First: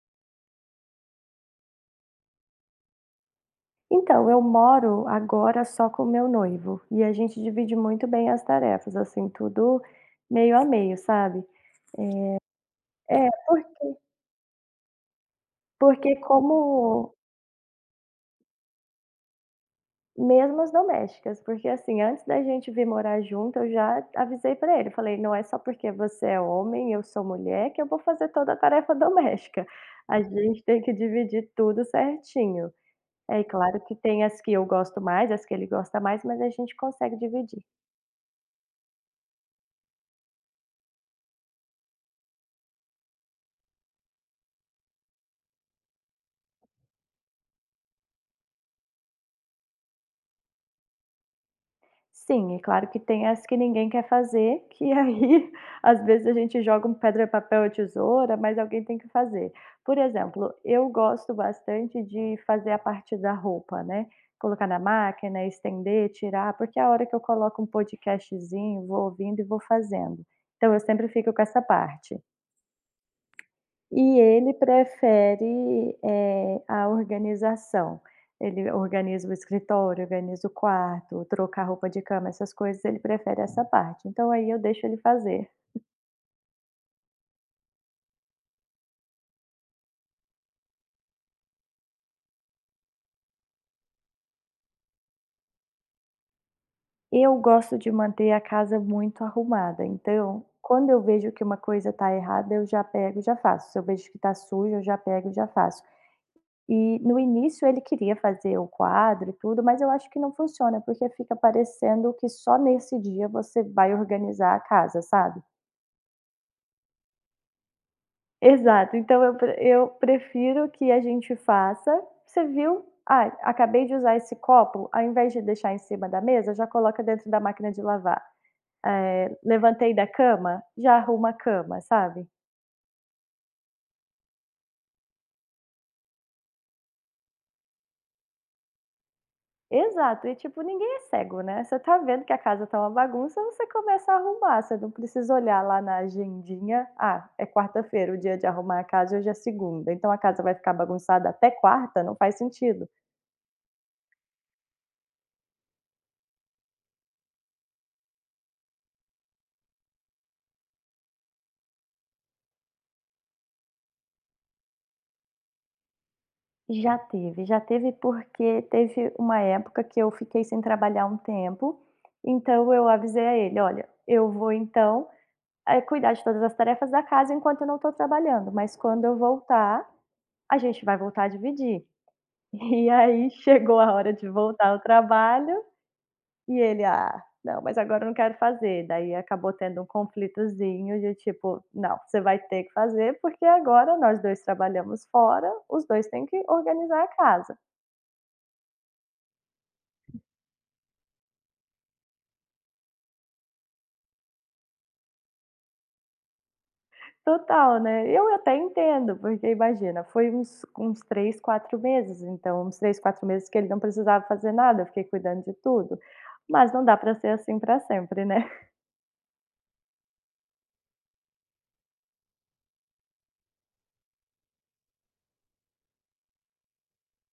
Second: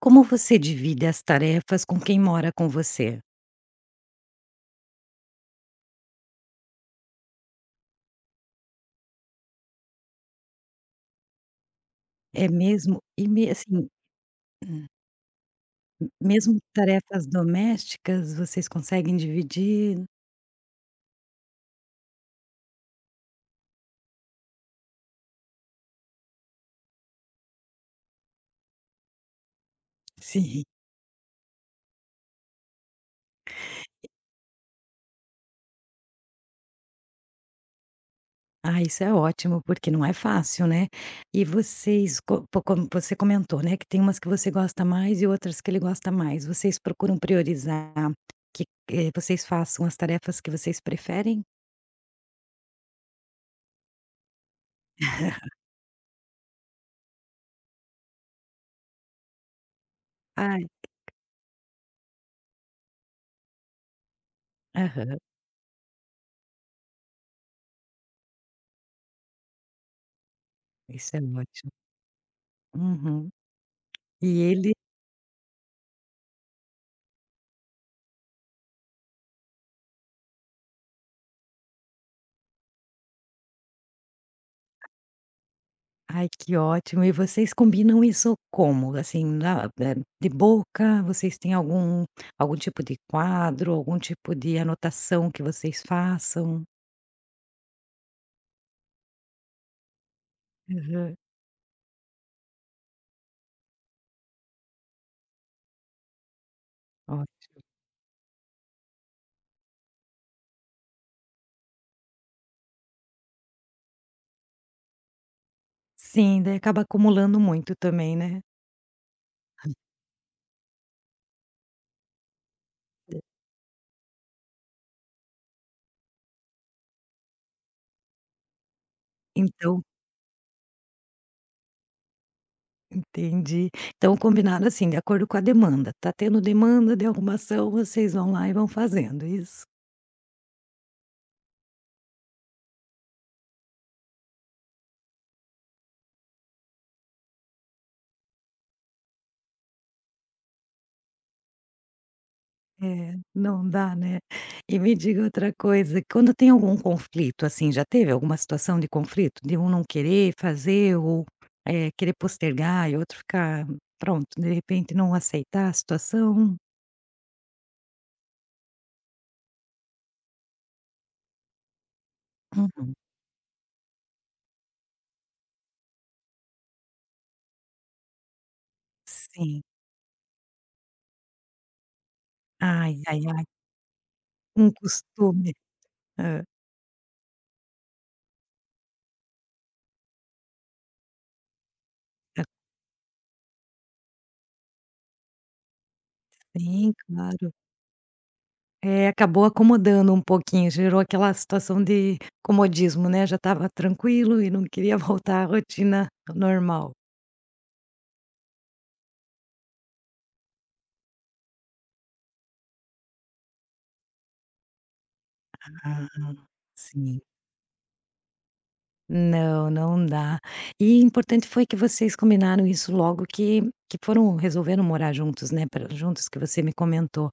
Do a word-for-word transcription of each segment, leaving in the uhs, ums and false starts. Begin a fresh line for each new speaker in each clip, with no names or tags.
Como você divide as tarefas com quem mora com você?
Então, eu moro agora só com o meu noivo, e a gente divide muito bem as tarefas, assim, tudo meio a meio, sabe.
É mesmo? E
É,
me
por
assim,
porque
mesmo
como
tarefas domésticas, vocês conseguem dividir?
mesmo as domésticas, porque, assim, antes da gente vir morar junto, eu já avisei pra ele, falei: "Não é só porque você é homem eu sou mulher que eu vou fazer toda a tarefa doméstica, a gente
Sim.
tem que dividir tudo certinho". É, e claro que tem as que eu gosto mais, as que ele gosta mais, mas a gente consegue dividir.
Ah, isso é ótimo, porque não é fácil, né. E vocês co po como você comentou, né, que tem umas que você gosta mais e outras que ele gosta mais. Vocês procuram priorizar que, eh, vocês façam as tarefas que vocês preferem?
Sim, é claro que tem as que ninguém quer fazer, que aí às vezes a gente joga um pedra, papel ou tesoura, mas alguém tem que fazer. Por exemplo,
Ai,
eu gosto bastante de fazer a parte da roupa, né, colocar na
aham,
máquina, estender, tirar, porque é a hora que eu coloco um podcastzinho, vou ouvindo e vou fazendo. Então eu sempre
isso é
fico com essa
ótimo.
parte.
Uhum.
E
E
ele
ele
prefere, eh, a organização. Ele organiza o escritório, organiza o quarto, trocar roupa de cama, essas coisas, ele prefere essa parte. Então aí eu deixo ele fazer.
Ai, que ótimo. E vocês combinam isso como? Assim, na eh, de boca, vocês têm algum algum tipo de quadro, algum tipo de anotação que vocês façam?
Eu gosto de manter a casa muito arrumada, então quando eu
Aham.
vejo que uma coisa está errada, eu já pego e já faço. Se eu vejo que está sujo, eu já pego e já faço. E no
Ótimo.
início ele queria fazer o quadro e tudo, mas eu acho que não funciona, porque fica parecendo que só nesse dia você vai organizar a casa, sabe?
Sim, daí acaba acumulando muito também, né.
Exato, então eu pre eu prefiro que a gente faça. Você viu:
É.
"Ah, acabei de usar esse copo", ao invés de deixar em cima da mesa, já coloca dentro da máquina de lavar. Eh,
Então,
levantei da cama, já arruma a cama, sabe.
entendi. Então combinado assim, de acordo com a demanda. Tá tendo demanda de alguma ação, vocês vão lá e vão fazendo, isso?
Exato, e tipo, ninguém é cego, né. Você tá vendo que a casa tá uma bagunça, você começa a arrumar, você não precisa olhar lá na agendinha: "Ah, é quarta-feira o dia de arrumar a casa e hoje é segunda, então a casa vai ficar bagunçada até quarta?". Não faz sentido.
É, não dá, né. E me diga outra coisa, quando tem algum conflito, assim, já teve alguma situação de conflito? De um não querer fazer ou, eh, querer postergar e outro ficar pronto, de repente não aceitar a situação?
Já teve, já teve porque teve uma época que eu fiquei sem trabalhar um tempo, então
Uhum.
eu avisei a ele: "Olha, eu vou então, eh, cuidar de todas as tarefas da casa enquanto eu não estou trabalhando, mas quando eu
Sim.
voltar, a gente vai voltar a dividir". E
Ai, ai,
aí
ai,
chegou a hora de voltar
um
ao
costume.
trabalho
Hã.
e ele: "Ah, não, mas agora eu não quero fazer". Daí acabou tendo um conflitozinho de tipo: "Não, você vai
Hã.
ter que fazer, porque agora nós dois trabalhamos fora, os dois têm que
Sim,
organizar a
claro.
casa".
É, acabou acomodando um pouquinho, gerou aquela situação de comodismo, né, já estava tranquilo e não queria voltar à rotina normal.
Total, né. Eu até entendo, porque imagina, foi uns uns três, quatro meses, então uns três, quatro meses que ele não precisava fazer nada, eu fiquei cuidando de tudo,
Ah,
mas não dá para
sim.
ser assim para sempre, né.
Não, não dá. E importante foi que vocês combinaram isso logo que que foram resolveram morar juntos, né, pra juntos que você me comentou.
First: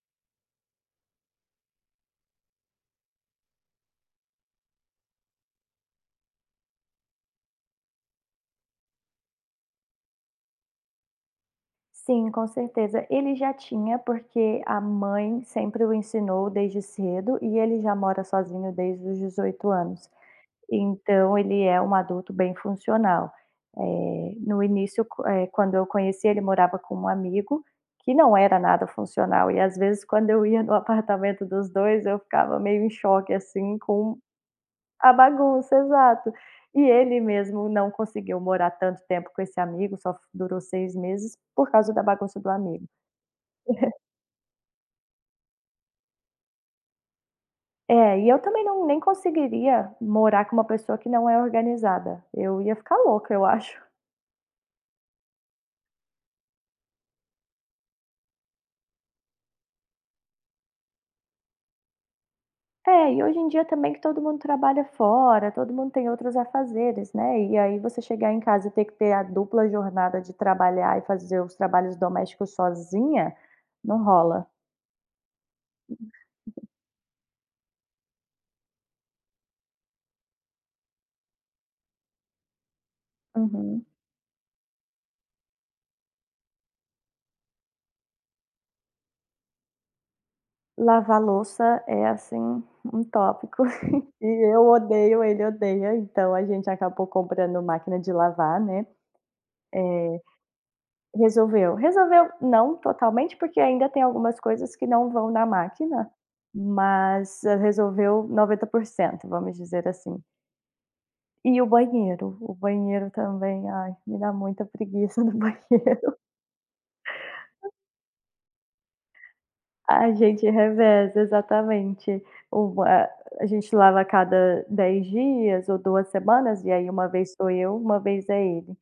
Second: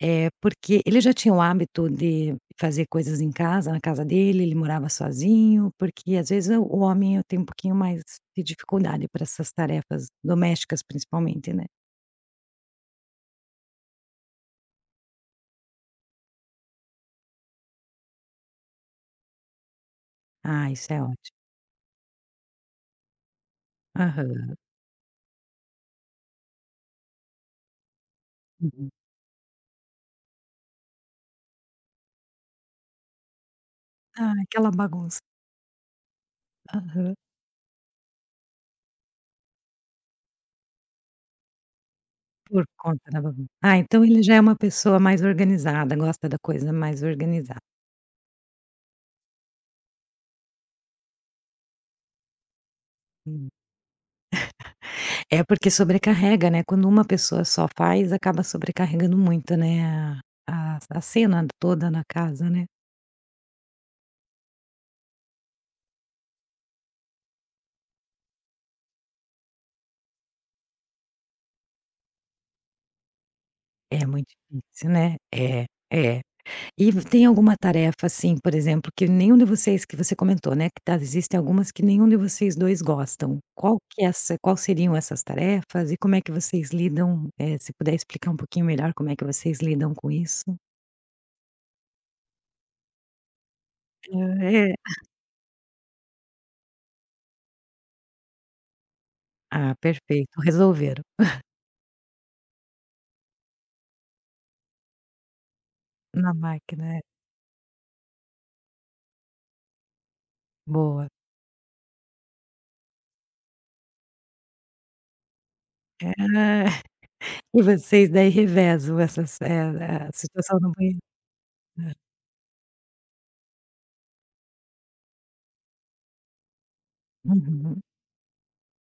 É porque ele já tinha o hábito de fazer coisas em casa, na casa dele, ele morava sozinho, porque às vezes o o homem tem um pouquinho mais de dificuldade para essas tarefas domésticas principalmente, né.
Sim, com certeza. Ele já tinha, porque a mãe sempre o ensinou desde cedo e ele já mora sozinho desde os dezoito anos.
Ah, isso é ótimo.
Então ele é um adulto bem funcional. Eh,
Aham.
no início, co eh, Quando eu conheci, ele morava com um amigo que não era nada
Uhum.
funcional e às vezes quando eu ia no apartamento dos dois, eu ficava meio em choque, assim, com
Ah, aquela
a
bagunça.
bagunça, exato. E
Aham.
ele mesmo não conseguiu morar tanto tempo com esse amigo, só durou seis meses por causa da bagunça do
Por
amigo.
conta da bagunça. Ah, então ele já é uma pessoa mais organizada, gosta da coisa mais organizada.
É, e eu também não nem conseguiria morar com uma pessoa que não é organizada, eu ia ficar louca, eu
Hum.
acho.
É porque sobrecarrega, né, quando uma pessoa só faz, acaba sobrecarregando muito, né, a a a cena toda na casa, né.
É, e hoje em dia também que todo mundo trabalha fora, todo mundo tem outros afazeres, né, e aí você chegar em casa e ter que ter a dupla jornada de trabalhar e fazer os trabalhos domésticos sozinha, não
É muito
rola.
difícil, né. É, é. E v Tem alguma tarefa, assim, por exemplo, que nenhum de vocês, que você comentou, né, que tá, existem algumas que nenhum de vocês dois gostam. Qual
Uhum.
que é essa, qual seriam essas tarefas e como é que vocês lidam, eh, se puder explicar um pouquinho melhor como é que vocês lidam com isso?
Lavar louça é, assim, um tópico
Ah,
e eu
é.
odeio, ele odeia, então a gente acabou comprando máquina de lavar, né,
Ah,
eh
perfeito, resolveram.
Resolveu. Resolveu não totalmente, porque ainda tem algumas coisas que não vão na máquina,
Na máquina, é.
mas eh, resolveu noventa por cento, vamos dizer assim.
Boa.
E o banheiro, o banheiro também, ai, me dá muita preguiça do
É.
banheiro.
E vocês daí revezam essas, eh,
A
a
gente
situação no banheiro?
reveza, exatamente. O a A gente lava a cada dez dias ou duas semanas, e aí uma vez sou eu,
Uhum.
uma vez é ele.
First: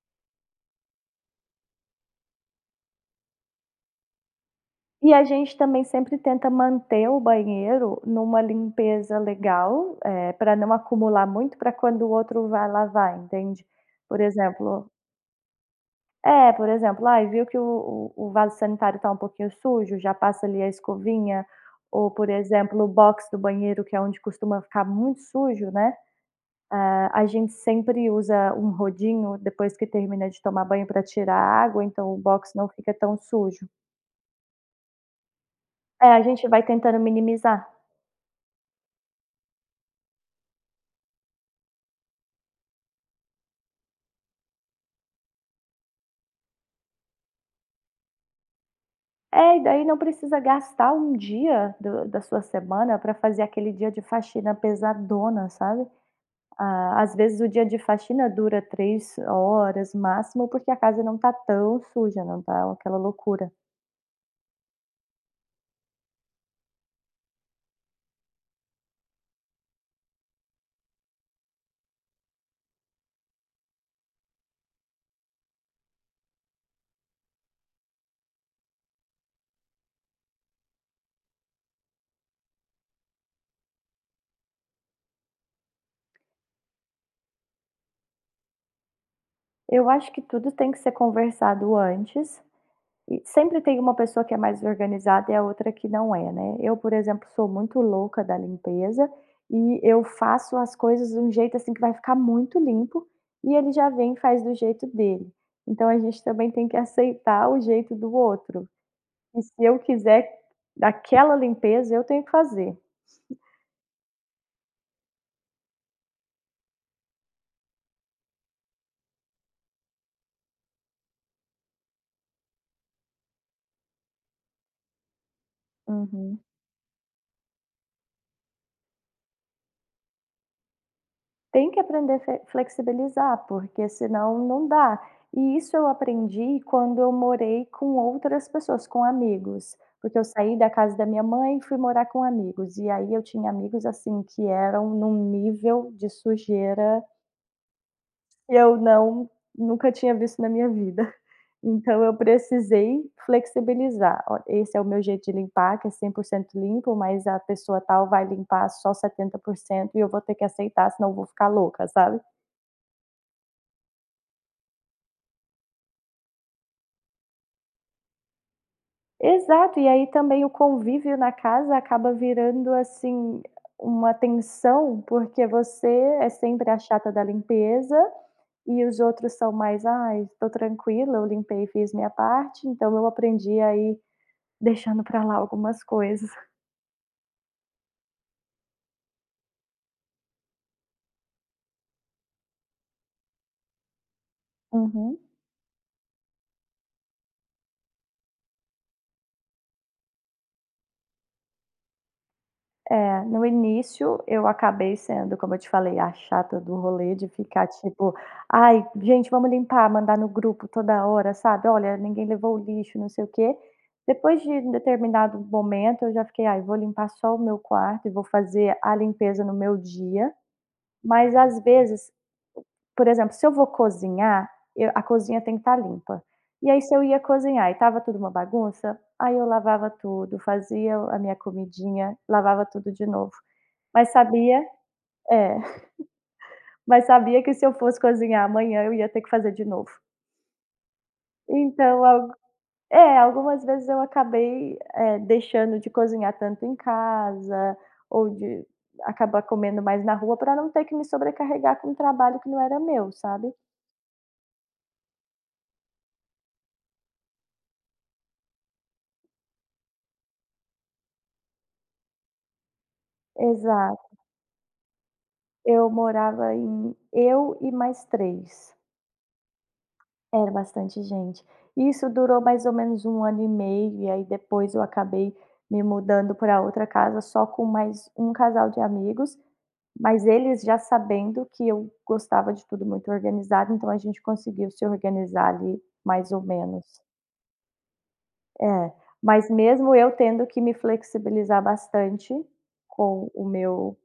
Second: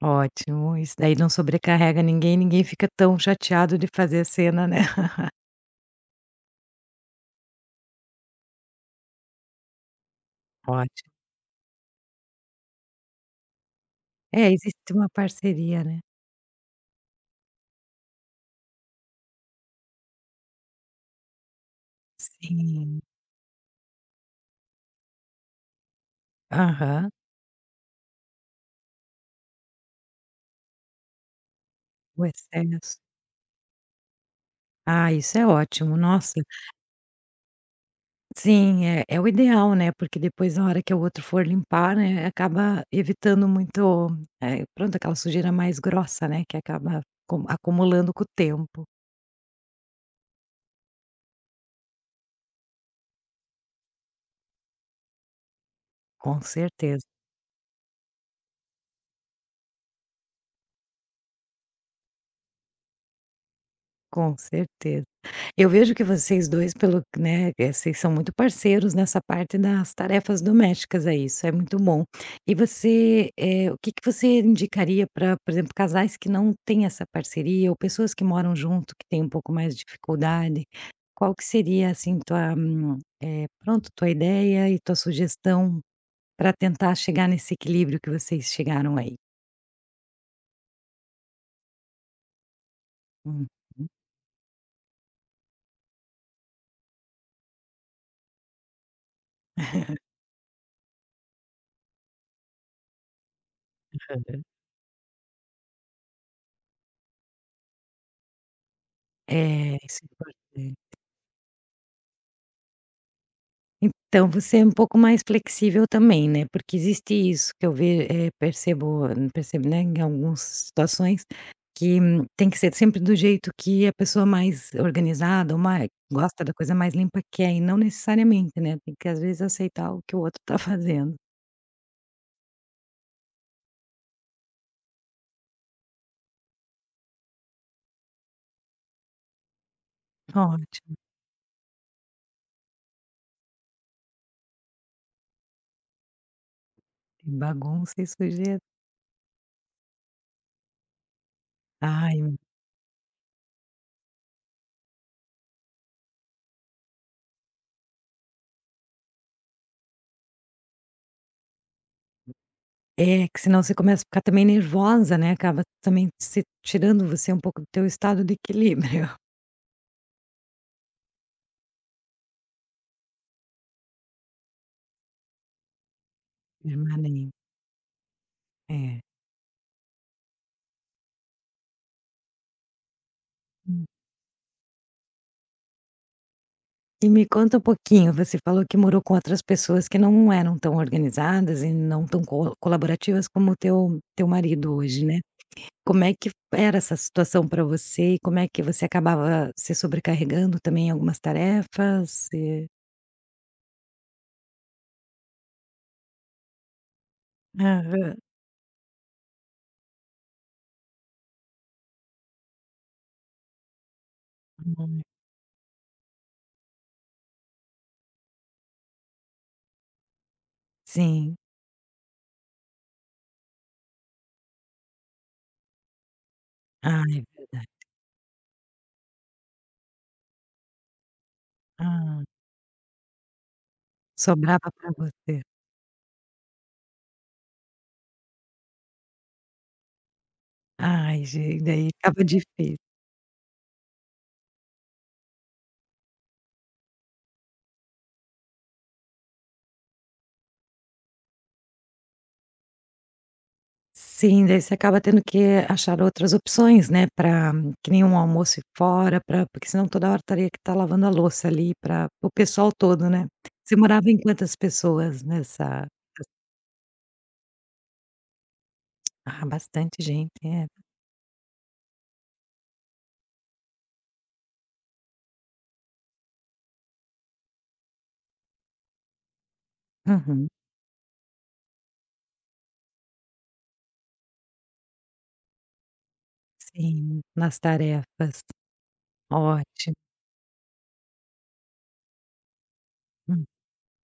Ótimo, isso daí não sobrecarrega ninguém, ninguém fica tão chateado de fazer cena, né.
E a gente também sempre tenta manter o banheiro numa limpeza legal, eh, pra não
Ótimo.
acumular muito para quando o outro vai lavar, entende? Por
É,
exemplo
existe uma parceria, né.
É, por exemplo, ai, viu que o o o vaso sanitário está um pouquinho sujo, já passa ali a escovinha, ou, por exemplo, o
Sim.
box do banheiro, que é onde costuma ficar muito sujo, né. É,
Aham.
a gente sempre usa um rodinho depois que termina de tomar banho para tirar a água, então o
O
box não fica
excesso.
tão sujo.
Ah, isso é ótimo,
É, a
nossa.
gente vai tentando minimizar.
Sim, é é o ideal, né, porque depois na hora que o outro for limpar, né, acaba evitando muito, eh, pronto, aquela sujeira mais grossa, né, que acaba acu acumulando com o tempo.
É, e daí não precisa gastar um dia do da sua semana para fazer aquele dia de faxina pesadona, sabe.
Com certeza,
Ah, às vezes o dia de faxina dura três horas máximo, porque a casa não tá tão suja, não tá aquela loucura.
com certeza. Eu vejo que vocês dois, pelo né, eh, vocês são muito parceiros nessa parte das tarefas domésticas, é, isso é muito bom. E você, eh, o que que você indicaria para, por exemplo, casais que não têm essa parceria ou pessoas que moram junto, que têm um pouco mais de dificuldade? Qual que seria, assim, tua, hum, eh, pronto, tua ideia e tua sugestão para tentar chegar nesse equilíbrio que vocês chegaram aí?
Eu acho que tudo tem que ser conversado antes. E
Hum,
sempre tem uma pessoa que é mais organizada e a outra que não é, né. Eu, por exemplo, sou muito louca da limpeza e eu faço as coisas de um jeito, assim, que vai ficar muito limpo, e ele já vem e faz do jeito dele. Então a gente também tem que aceitar o jeito do outro. E se
é,
eu
isso é
quiser
importante.
daquela limpeza, eu tenho que fazer.
Então, você é um pouco mais flexível também, né, porque existe isso que eu ve eh, percebo, percebo, né, em algumas situações, que hum, tem que ser sempre do jeito que a pessoa mais organizada ou mais
Uhum.
gosta da coisa mais limpa quer, e não necessariamente, né, tem que às vezes aceitar o que o outro tá fazendo.
Tem que aprender a fe flexibilizar, porque senão não dá. E isso eu aprendi quando eu morei com outras pessoas, com amigos, porque eu saí da
Ótimo,
casa da minha mãe e fui morar com amigos, e aí eu tinha amigos, assim, que eram num nível de sujeira
bagunça e
que
sujeira.
eu não nunca tinha visto na minha vida. Então eu
Ai,
precisei flexibilizar: "Olha, esse é o meu jeito de limpar, que é cem por cento limpo, mas a pessoa tal vai limpar só setenta por cento e eu vou ter que aceitar, senão eu vou ficar louca", sabe.
é que senão você começa a ficar também nervosa, né, acaba também se tirando você um pouco do teu estado de equilíbrio
Exato, e aí também o convívio na casa acaba virando, assim, uma tensão, porque você é sempre a chata da
permanente.
limpeza e os
É.
outros são mais: "Ai, estou tranquila, eu limpei e fiz minha parte", então eu aprendi aí deixando para lá algumas coisas.
E me conta um pouquinho, você falou que morou com outras pessoas que não eram tão organizadas e não tão co colaborativas como o teu teu marido hoje,
Uhum.
né. Como é que era essa situação para você e como é que você acabava se sobrecarregando também em algumas tarefas e
É, no início eu acabei sendo, como eu te falei, a chata do rolê de ficar
Aham.
tipo: "Ai, gente, vamos limpar", mandar no grupo toda hora, sabe, "Olha, ninguém levou o lixo", não sei o quê. Depois de um
Hum.
determinado momento eu já fiquei: "Ai, vou limpar só o meu quarto e vou fazer a limpeza no meu dia". Mas
Sim.
às vezes, por exemplo, se eu vou cozinhar, eu a cozinha tem que estar limpa. E aí se
Ah,
eu ia
é verdade.
cozinhar e tava tudo uma bagunça, aí eu lavava tudo, fazia a minha comidinha,
Ah,
lavava tudo de novo. Mas sabia
sobrava para você.
É, mas sabia que se eu fosse cozinhar amanhã, eu ia ter que fazer de novo.
Ai, gente, daí
Então
ficava
algu
difícil.
É, algumas vezes eu acabei, eh, deixando de cozinhar tanto em casa, ou de acabar comendo mais na rua pra não ter que me sobrecarregar com um trabalho que não era meu, sabe.
Sim, daí você acaba tendo que achar outras opções, né, para que nem um almoço ir fora, pra porque senão toda hora teria que estar lavando a louça ali para o pessoal todo, né. Você morava em
Exato.
quantas pessoas nessa,
Eu morava em eu e mais três.
ah, bastante gente,
Era
é.
bastante gente. Isso durou mais ou menos um ano e meio, e aí depois eu acabei me mudando para outra casa só com mais um casal de amigos, mas
Uhum.
eles já sabendo que eu gostava de tudo muito organizado, então a gente conseguiu se organizar ali mais ou menos.
Sim, nas tarefas.
É, mas mesmo
Ótimo.
eu tendo que me flexibilizar bastante com o meu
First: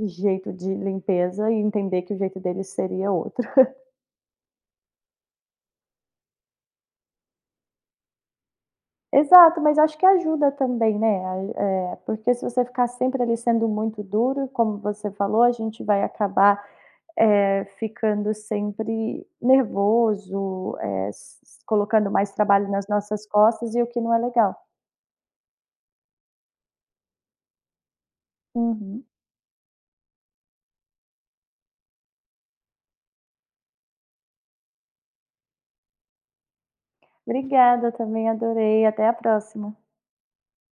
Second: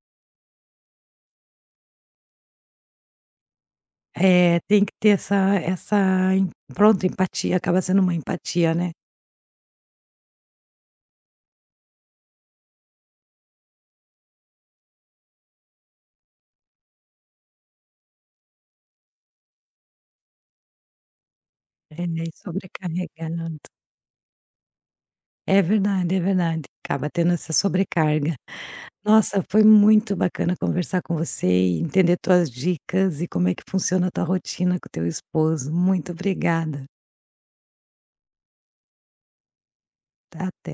jeito de limpeza e entender que o jeito deles seria outro.
É, tem que ter essa essa em pronto, empatia, acaba sendo uma empatia, né.
Exato, mas acho que ajuda também, né, a eh, porque se você ficar sempre ali sendo muito duro, como você falou, a gente vai acabar, eh, ficando sempre nervoso, eh, s s
É,
colocando
né,
mais trabalho nas nossas
sobrecarregando.
costas e o que não é legal.
É verdade, é verdade. Acaba tendo essa sobrecarga.
Uhum.
Nossa, foi muito bacana conversar com você e entender tuas dicas e como é que funciona a tua rotina com o teu esposo. Muito obrigada.
Obrigada, também adorei, até a próxima.
Até.